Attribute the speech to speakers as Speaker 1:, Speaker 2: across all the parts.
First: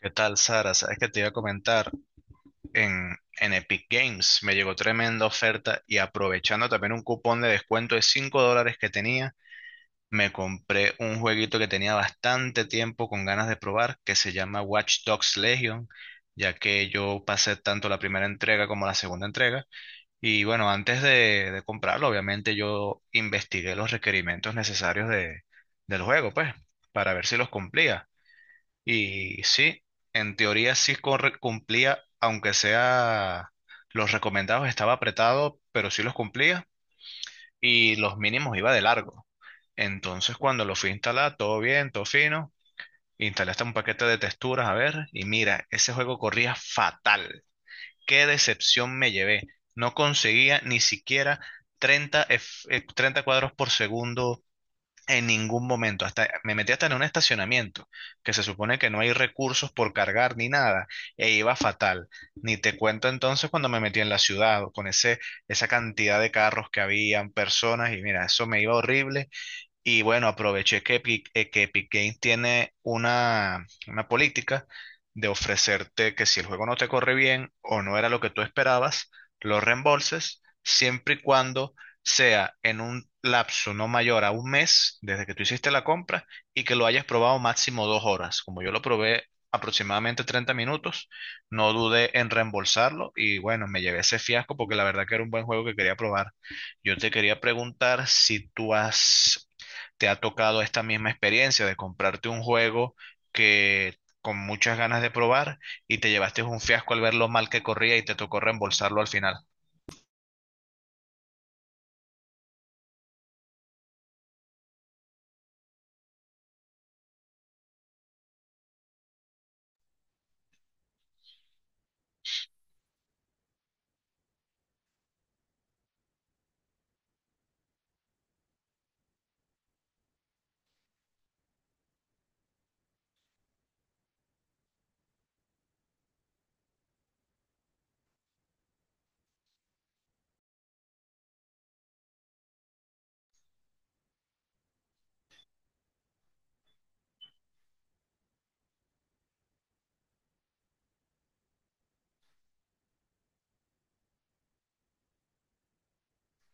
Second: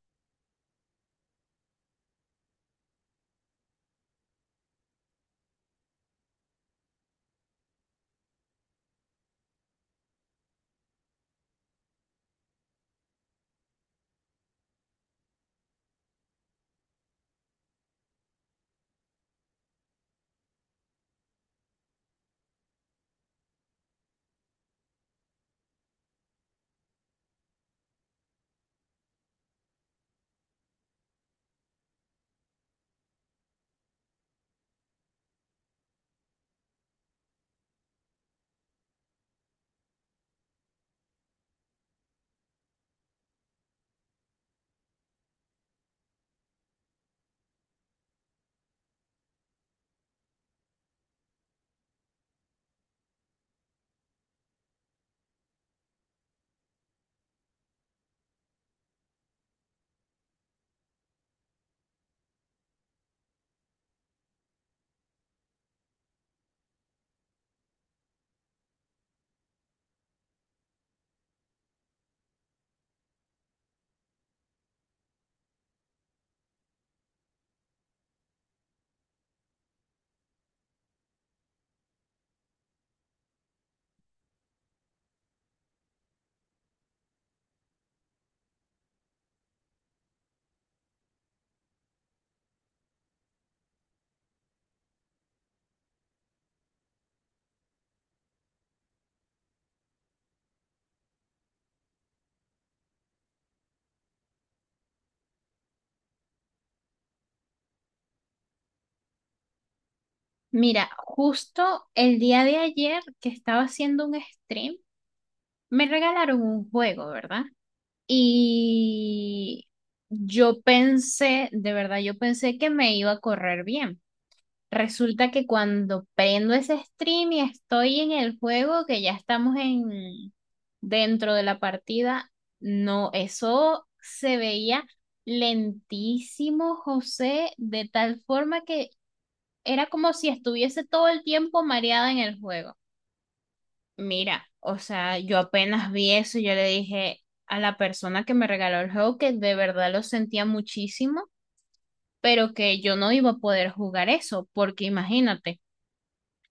Speaker 1: ¿Qué tal, Sara? Sabes que te iba a comentar, en Epic Games me llegó tremenda oferta y aprovechando también un cupón de descuento de $5 que tenía, me compré un jueguito que tenía bastante tiempo con ganas de probar, que se llama Watch Dogs Legion, ya que yo pasé tanto la primera entrega como la segunda entrega. Y bueno, antes de comprarlo, obviamente yo investigué los requerimientos necesarios del juego, pues, para ver si los cumplía. Y sí, en teoría cumplía, aunque sea los recomendados estaba apretado, pero sí los cumplía y los mínimos iba de largo. Entonces cuando lo fui a instalar, todo bien, todo fino, instalé hasta un paquete de texturas, a ver, y mira, ese juego corría fatal. Qué decepción me llevé. No conseguía ni siquiera 30 cuadros por segundo en ningún momento, hasta me metí hasta en un estacionamiento, que se supone que no hay recursos por cargar ni nada, e iba fatal. Ni te cuento entonces cuando me metí en la ciudad, esa cantidad de carros que habían, personas, y mira, eso me iba horrible. Y bueno, aproveché que Epic Games tiene una política de ofrecerte que si el juego no te corre bien o no era lo que tú esperabas, lo reembolses siempre y cuando sea en un lapso no mayor a 1 mes desde que tú hiciste la compra y que lo hayas probado máximo 2 horas. Como yo lo probé aproximadamente 30 minutos, no dudé en reembolsarlo y bueno, me llevé ese fiasco porque la verdad que era un buen juego que quería probar. Yo te quería preguntar si tú has te ha tocado esta misma experiencia de comprarte un juego que con muchas ganas de probar y te llevaste un fiasco al ver lo mal que corría y te tocó reembolsarlo al final.
Speaker 2: Mira, justo el día de ayer que estaba haciendo un stream, me regalaron un juego, ¿verdad? Y yo pensé, de verdad, yo pensé que me iba a correr bien. Resulta que cuando prendo ese stream y estoy en el juego, que ya estamos en dentro de la partida, no, eso se veía lentísimo, José, de tal forma que era como si estuviese todo el tiempo mareada en el juego. Mira, o sea, yo apenas vi eso, yo le dije a la persona que me regaló el juego que de verdad lo sentía muchísimo, pero que yo no iba a poder jugar eso, porque imagínate,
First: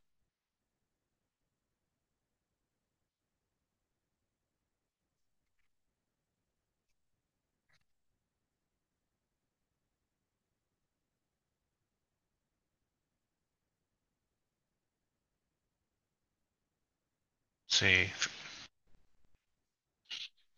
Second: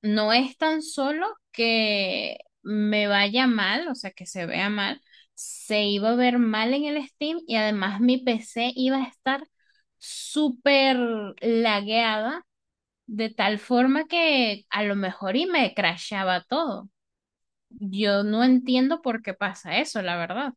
Speaker 2: no es tan solo que me vaya mal, o sea, que se vea mal, se iba a ver mal en el Steam y además mi PC iba a estar súper lagueada de tal forma que a lo mejor y me crashaba todo.
Speaker 1: Sí,
Speaker 2: Yo no entiendo por qué pasa eso, la verdad.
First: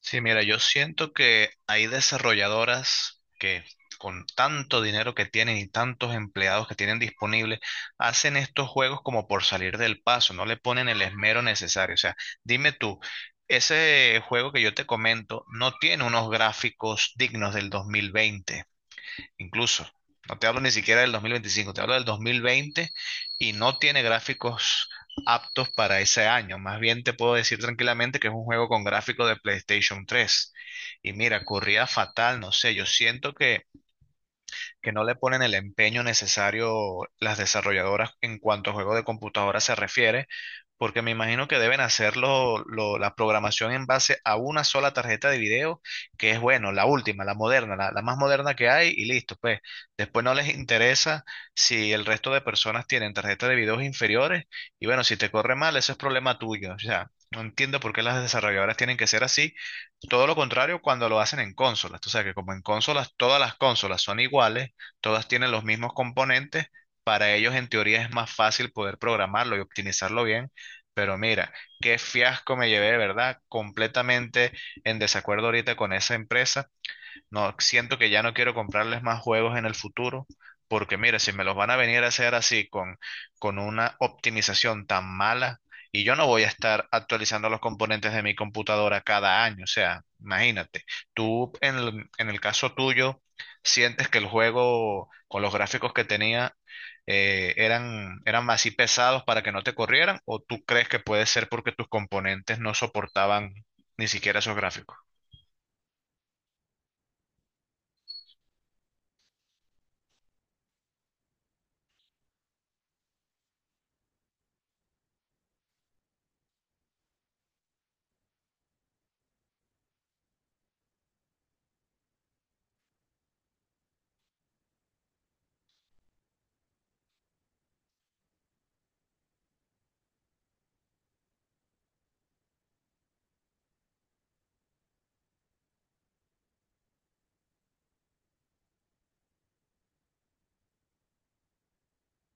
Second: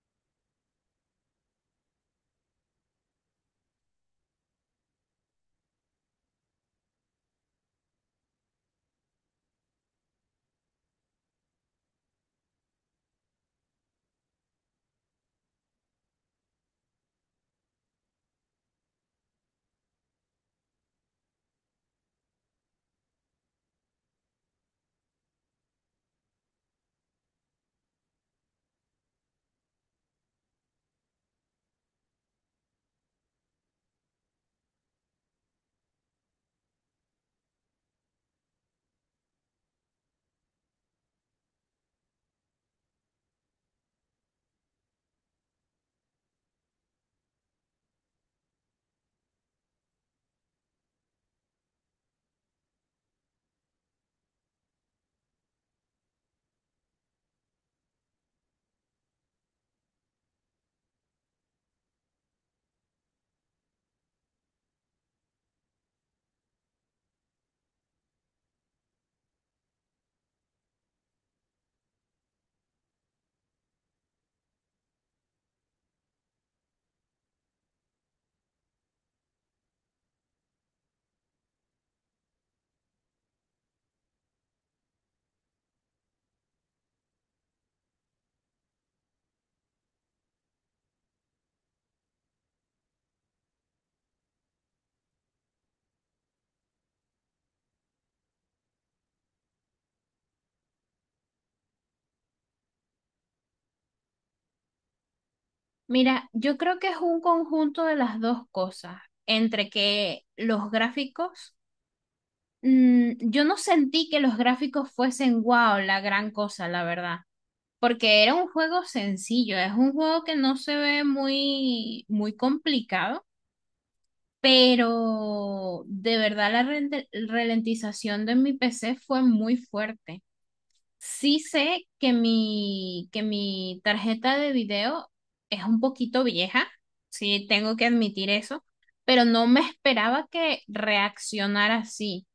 Speaker 1: sí, mira, yo siento que hay desarrolladoras que con tanto dinero que tienen y tantos empleados que tienen disponibles, hacen estos juegos como por salir del paso, no le ponen el esmero necesario. O sea, dime tú, ese juego que yo te comento no tiene unos gráficos dignos del 2020, incluso. No te hablo ni siquiera del 2025, te hablo del 2020 y no tiene gráficos aptos para ese año. Más bien te puedo decir tranquilamente que es un juego con gráficos de PlayStation 3. Y mira, corría fatal, no sé, yo siento que no le ponen el empeño necesario las desarrolladoras en cuanto a juego de computadora se refiere, porque me imagino que deben hacer la programación en base a una sola tarjeta de video, que es bueno, la última, la moderna, la más moderna que hay y listo, pues después no les interesa si el resto de personas tienen tarjetas de videos inferiores y bueno, si te corre mal, eso es problema tuyo, o sea. No entiendo por qué las desarrolladoras tienen que ser así. Todo lo contrario cuando lo hacen en consolas. Tú sabes que como en consolas, todas las consolas son iguales, todas tienen los mismos componentes, para ellos en teoría es más fácil poder programarlo y optimizarlo bien, pero mira, qué fiasco me llevé, ¿verdad? Completamente en desacuerdo ahorita con esa empresa. No, siento que ya no quiero comprarles más juegos en el futuro, porque mira, si me los van a venir a hacer así con una optimización tan mala, y yo no voy a estar actualizando los componentes de mi computadora cada año, o sea, imagínate, tú en el caso tuyo, ¿sientes que el juego con los gráficos que tenía eran así pesados para que no te corrieran, o tú crees que puede ser porque tus componentes no soportaban ni siquiera esos gráficos?
Speaker 2: Mira, yo creo que es un conjunto de las dos cosas, entre que los gráficos, yo no sentí que los gráficos fuesen wow, la gran cosa, la verdad, porque era un juego sencillo, es un juego que no se ve muy, muy complicado, pero de verdad la ralentización de mi PC fue muy fuerte. Sí sé que mi tarjeta de video es un poquito vieja, sí tengo que admitir eso, pero no me esperaba que reaccionara así.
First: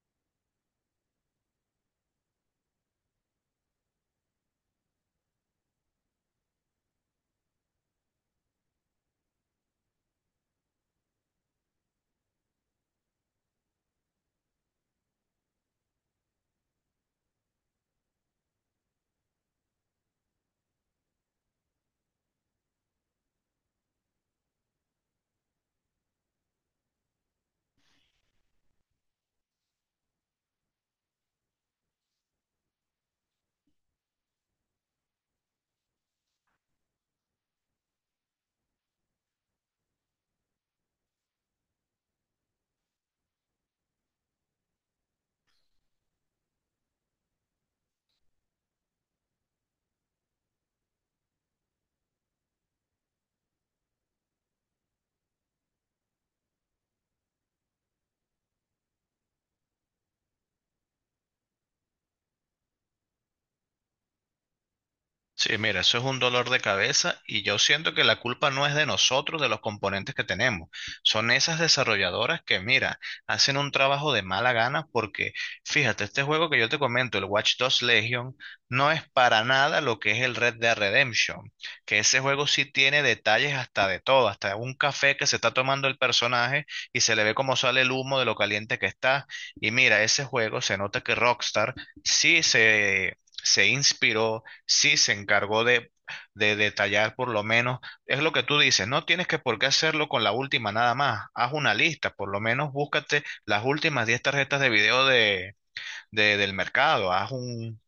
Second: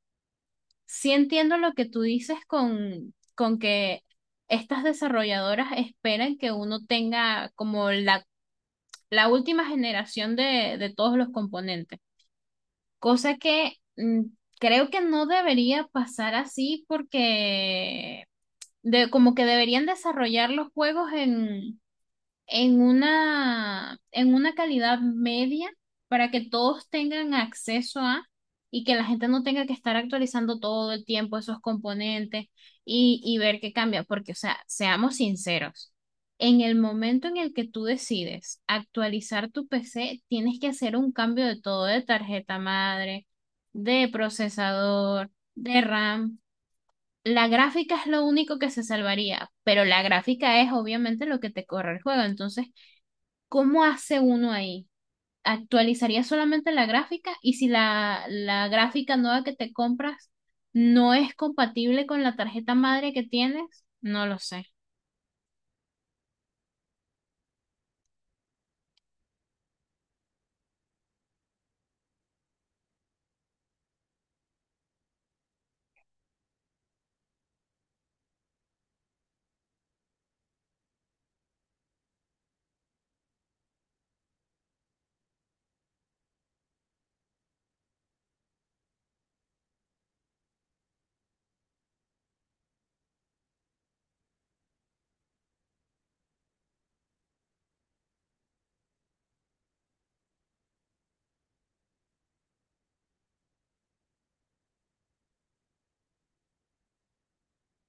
Speaker 2: Sí entiendo lo que tú dices con que estas desarrolladoras esperan que uno tenga como la última generación de todos los componentes, cosa que creo que no debería pasar así porque de como que deberían desarrollar los juegos en una calidad media para que todos tengan acceso a y que la gente no tenga que estar actualizando todo el tiempo esos componentes y ver qué cambia, porque, o sea, seamos sinceros. En el momento en el que tú decides actualizar tu PC, tienes que hacer un cambio de todo, de tarjeta madre, de procesador, de RAM, la gráfica es lo único que se salvaría, pero la gráfica es obviamente lo que te corre el juego. Entonces, ¿cómo hace uno ahí? ¿Actualizaría solamente la gráfica? Y si la gráfica nueva que te compras no es compatible con la tarjeta madre que tienes, no lo sé.
Speaker 1: Sí, mira, eso es un dolor de cabeza y yo siento que la culpa no es de nosotros, de los componentes que tenemos. Son esas desarrolladoras que, mira, hacen un trabajo de mala gana porque, fíjate, este juego que yo te comento, el Watch Dogs Legion, no es para nada lo que es el Red Dead Redemption, que ese juego sí tiene detalles hasta de todo, hasta un café que se está tomando el personaje y se le ve cómo sale el humo de lo caliente que está. Y mira, ese juego se nota que Rockstar sí se... se inspiró, sí se encargó de detallar. Por lo menos, es lo que tú dices, no tienes que por qué hacerlo con la última nada más, haz una lista, por lo menos búscate las últimas 10 tarjetas de video del mercado, haz un...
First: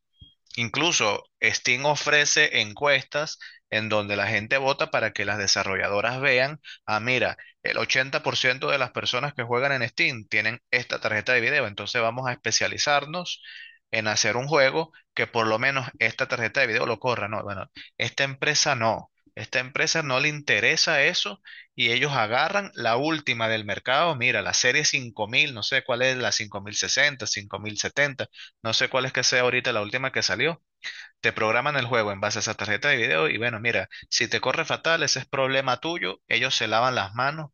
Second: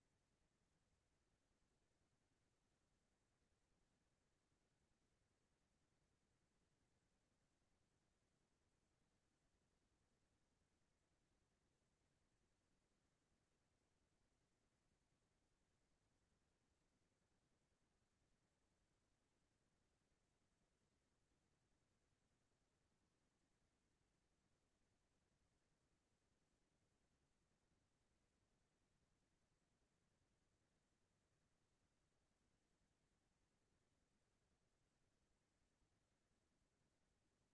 Speaker 1: Incluso Steam ofrece encuestas en donde la gente vota para que las desarrolladoras vean, ah, mira, el 80% de las personas que juegan en Steam tienen esta tarjeta de video, entonces vamos a especializarnos en hacer un juego que por lo menos esta tarjeta de video lo corra. No, bueno, esta empresa no. Esta empresa no le interesa eso y ellos agarran la última del mercado. Mira, la serie 5000, no sé cuál es, la 5060, 5070, no sé cuál es que sea ahorita la última que salió. Te programan el juego en base a esa tarjeta de video y bueno, mira, si te corre fatal, ese es problema tuyo. Ellos se lavan las manos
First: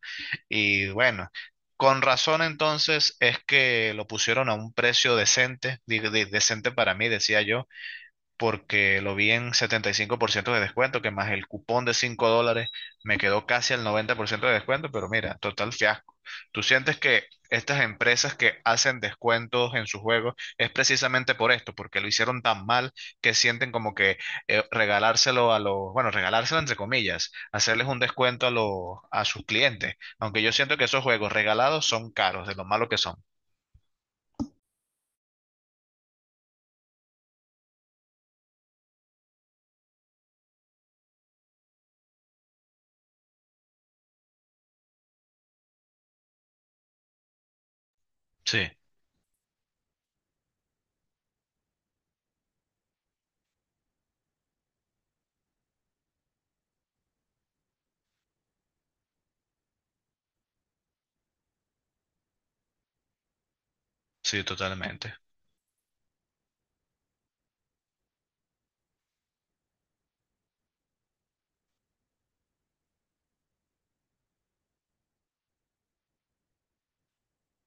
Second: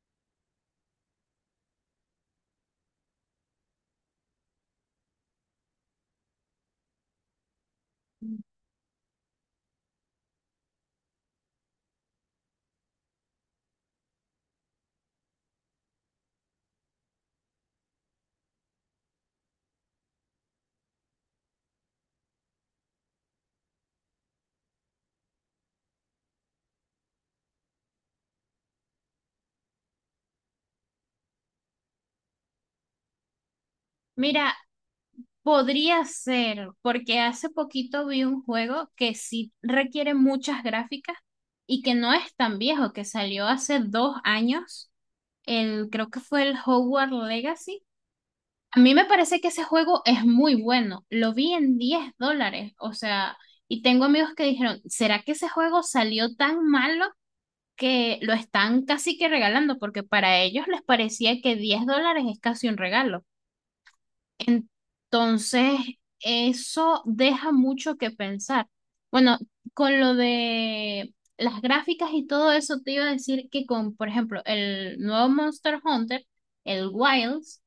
Speaker 1: y bueno, con razón entonces es que lo pusieron a un precio decente, decente para mí, decía yo porque lo vi en 75% de descuento, que más el cupón de $5 me quedó casi al 90% de descuento, pero mira, total fiasco. ¿Tú sientes que estas empresas que hacen descuentos en sus juegos es precisamente por esto, porque lo hicieron tan mal que sienten como que regalárselo a los, bueno, regalárselo entre comillas, hacerles un descuento a los, a sus clientes, aunque yo siento que esos juegos regalados son caros, de lo malo que son?
Speaker 2: Mira, podría ser, porque hace poquito vi un juego que sí requiere muchas gráficas y que no es tan viejo, que salió hace 2 años. El, creo que fue el Hogwarts Legacy.
Speaker 1: Sí,
Speaker 2: A mí me parece que ese juego es muy bueno. Lo vi en $10, o sea, y tengo amigos que dijeron, ¿será que ese juego salió tan malo que lo están casi que regalando? Porque para ellos les parecía que $10 es casi un regalo.
Speaker 1: sí, totalmente.
Speaker 2: Entonces, eso deja mucho que pensar. Bueno, con lo de las gráficas y todo eso, te iba a decir que con, por ejemplo, el nuevo Monster Hunter, el Wilds,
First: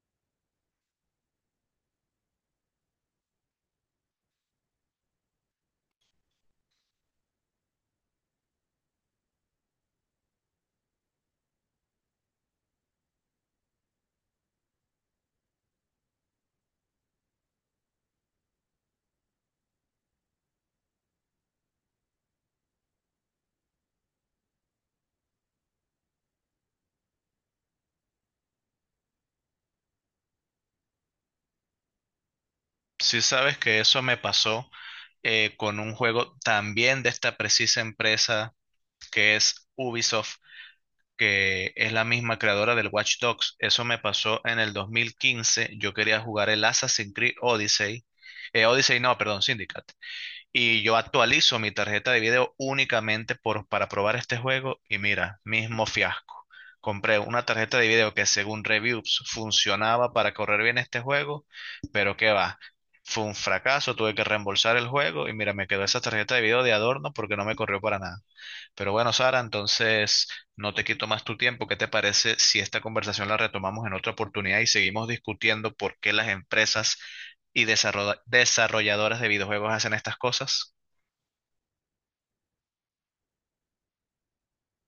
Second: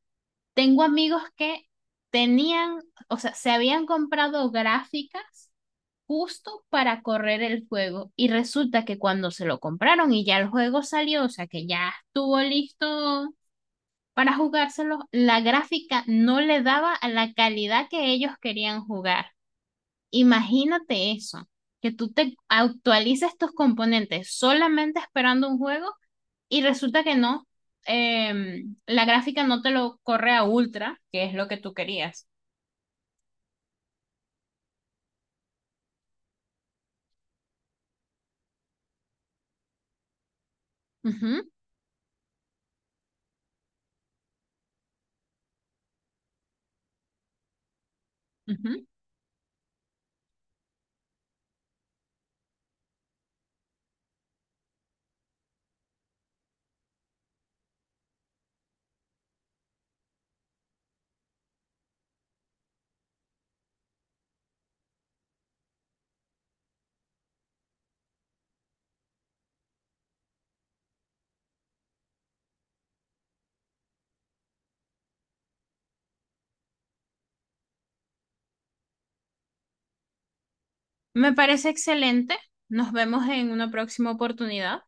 Speaker 2: tengo amigos que tenían, o sea, se habían comprado gráficas justo para correr el juego y resulta que cuando se lo compraron y ya el juego salió, o sea, que ya estuvo listo para jugárselo, la gráfica no le daba a la calidad que ellos querían jugar. Imagínate eso, que tú te actualices tus componentes solamente esperando un juego y resulta que no, la gráfica no te lo corre a ultra, que es lo que tú querías.
Speaker 1: Si sabes que eso me pasó, con un juego también de esta precisa empresa que es Ubisoft,
Speaker 2: Ujú,
Speaker 1: que es la misma creadora del Watch Dogs. Eso me pasó en el 2015. Yo quería jugar el Assassin's Creed Odyssey.
Speaker 2: ujú.
Speaker 1: Odyssey no, perdón, Syndicate. Y yo actualizo mi tarjeta de video únicamente para probar este juego y mira, mismo fiasco. Compré una tarjeta de video que según reviews funcionaba para correr bien este juego, pero qué va. Fue un fracaso, tuve que reembolsar el juego y mira, me quedó esa tarjeta de video de adorno porque no me corrió para nada. Pero bueno, Sara, entonces no te quito más tu tiempo. ¿Qué te parece si esta conversación la retomamos en otra oportunidad y seguimos discutiendo por qué las empresas y desarrolladoras de videojuegos hacen estas cosas?
Speaker 2: Me parece excelente. Nos vemos en una próxima oportunidad.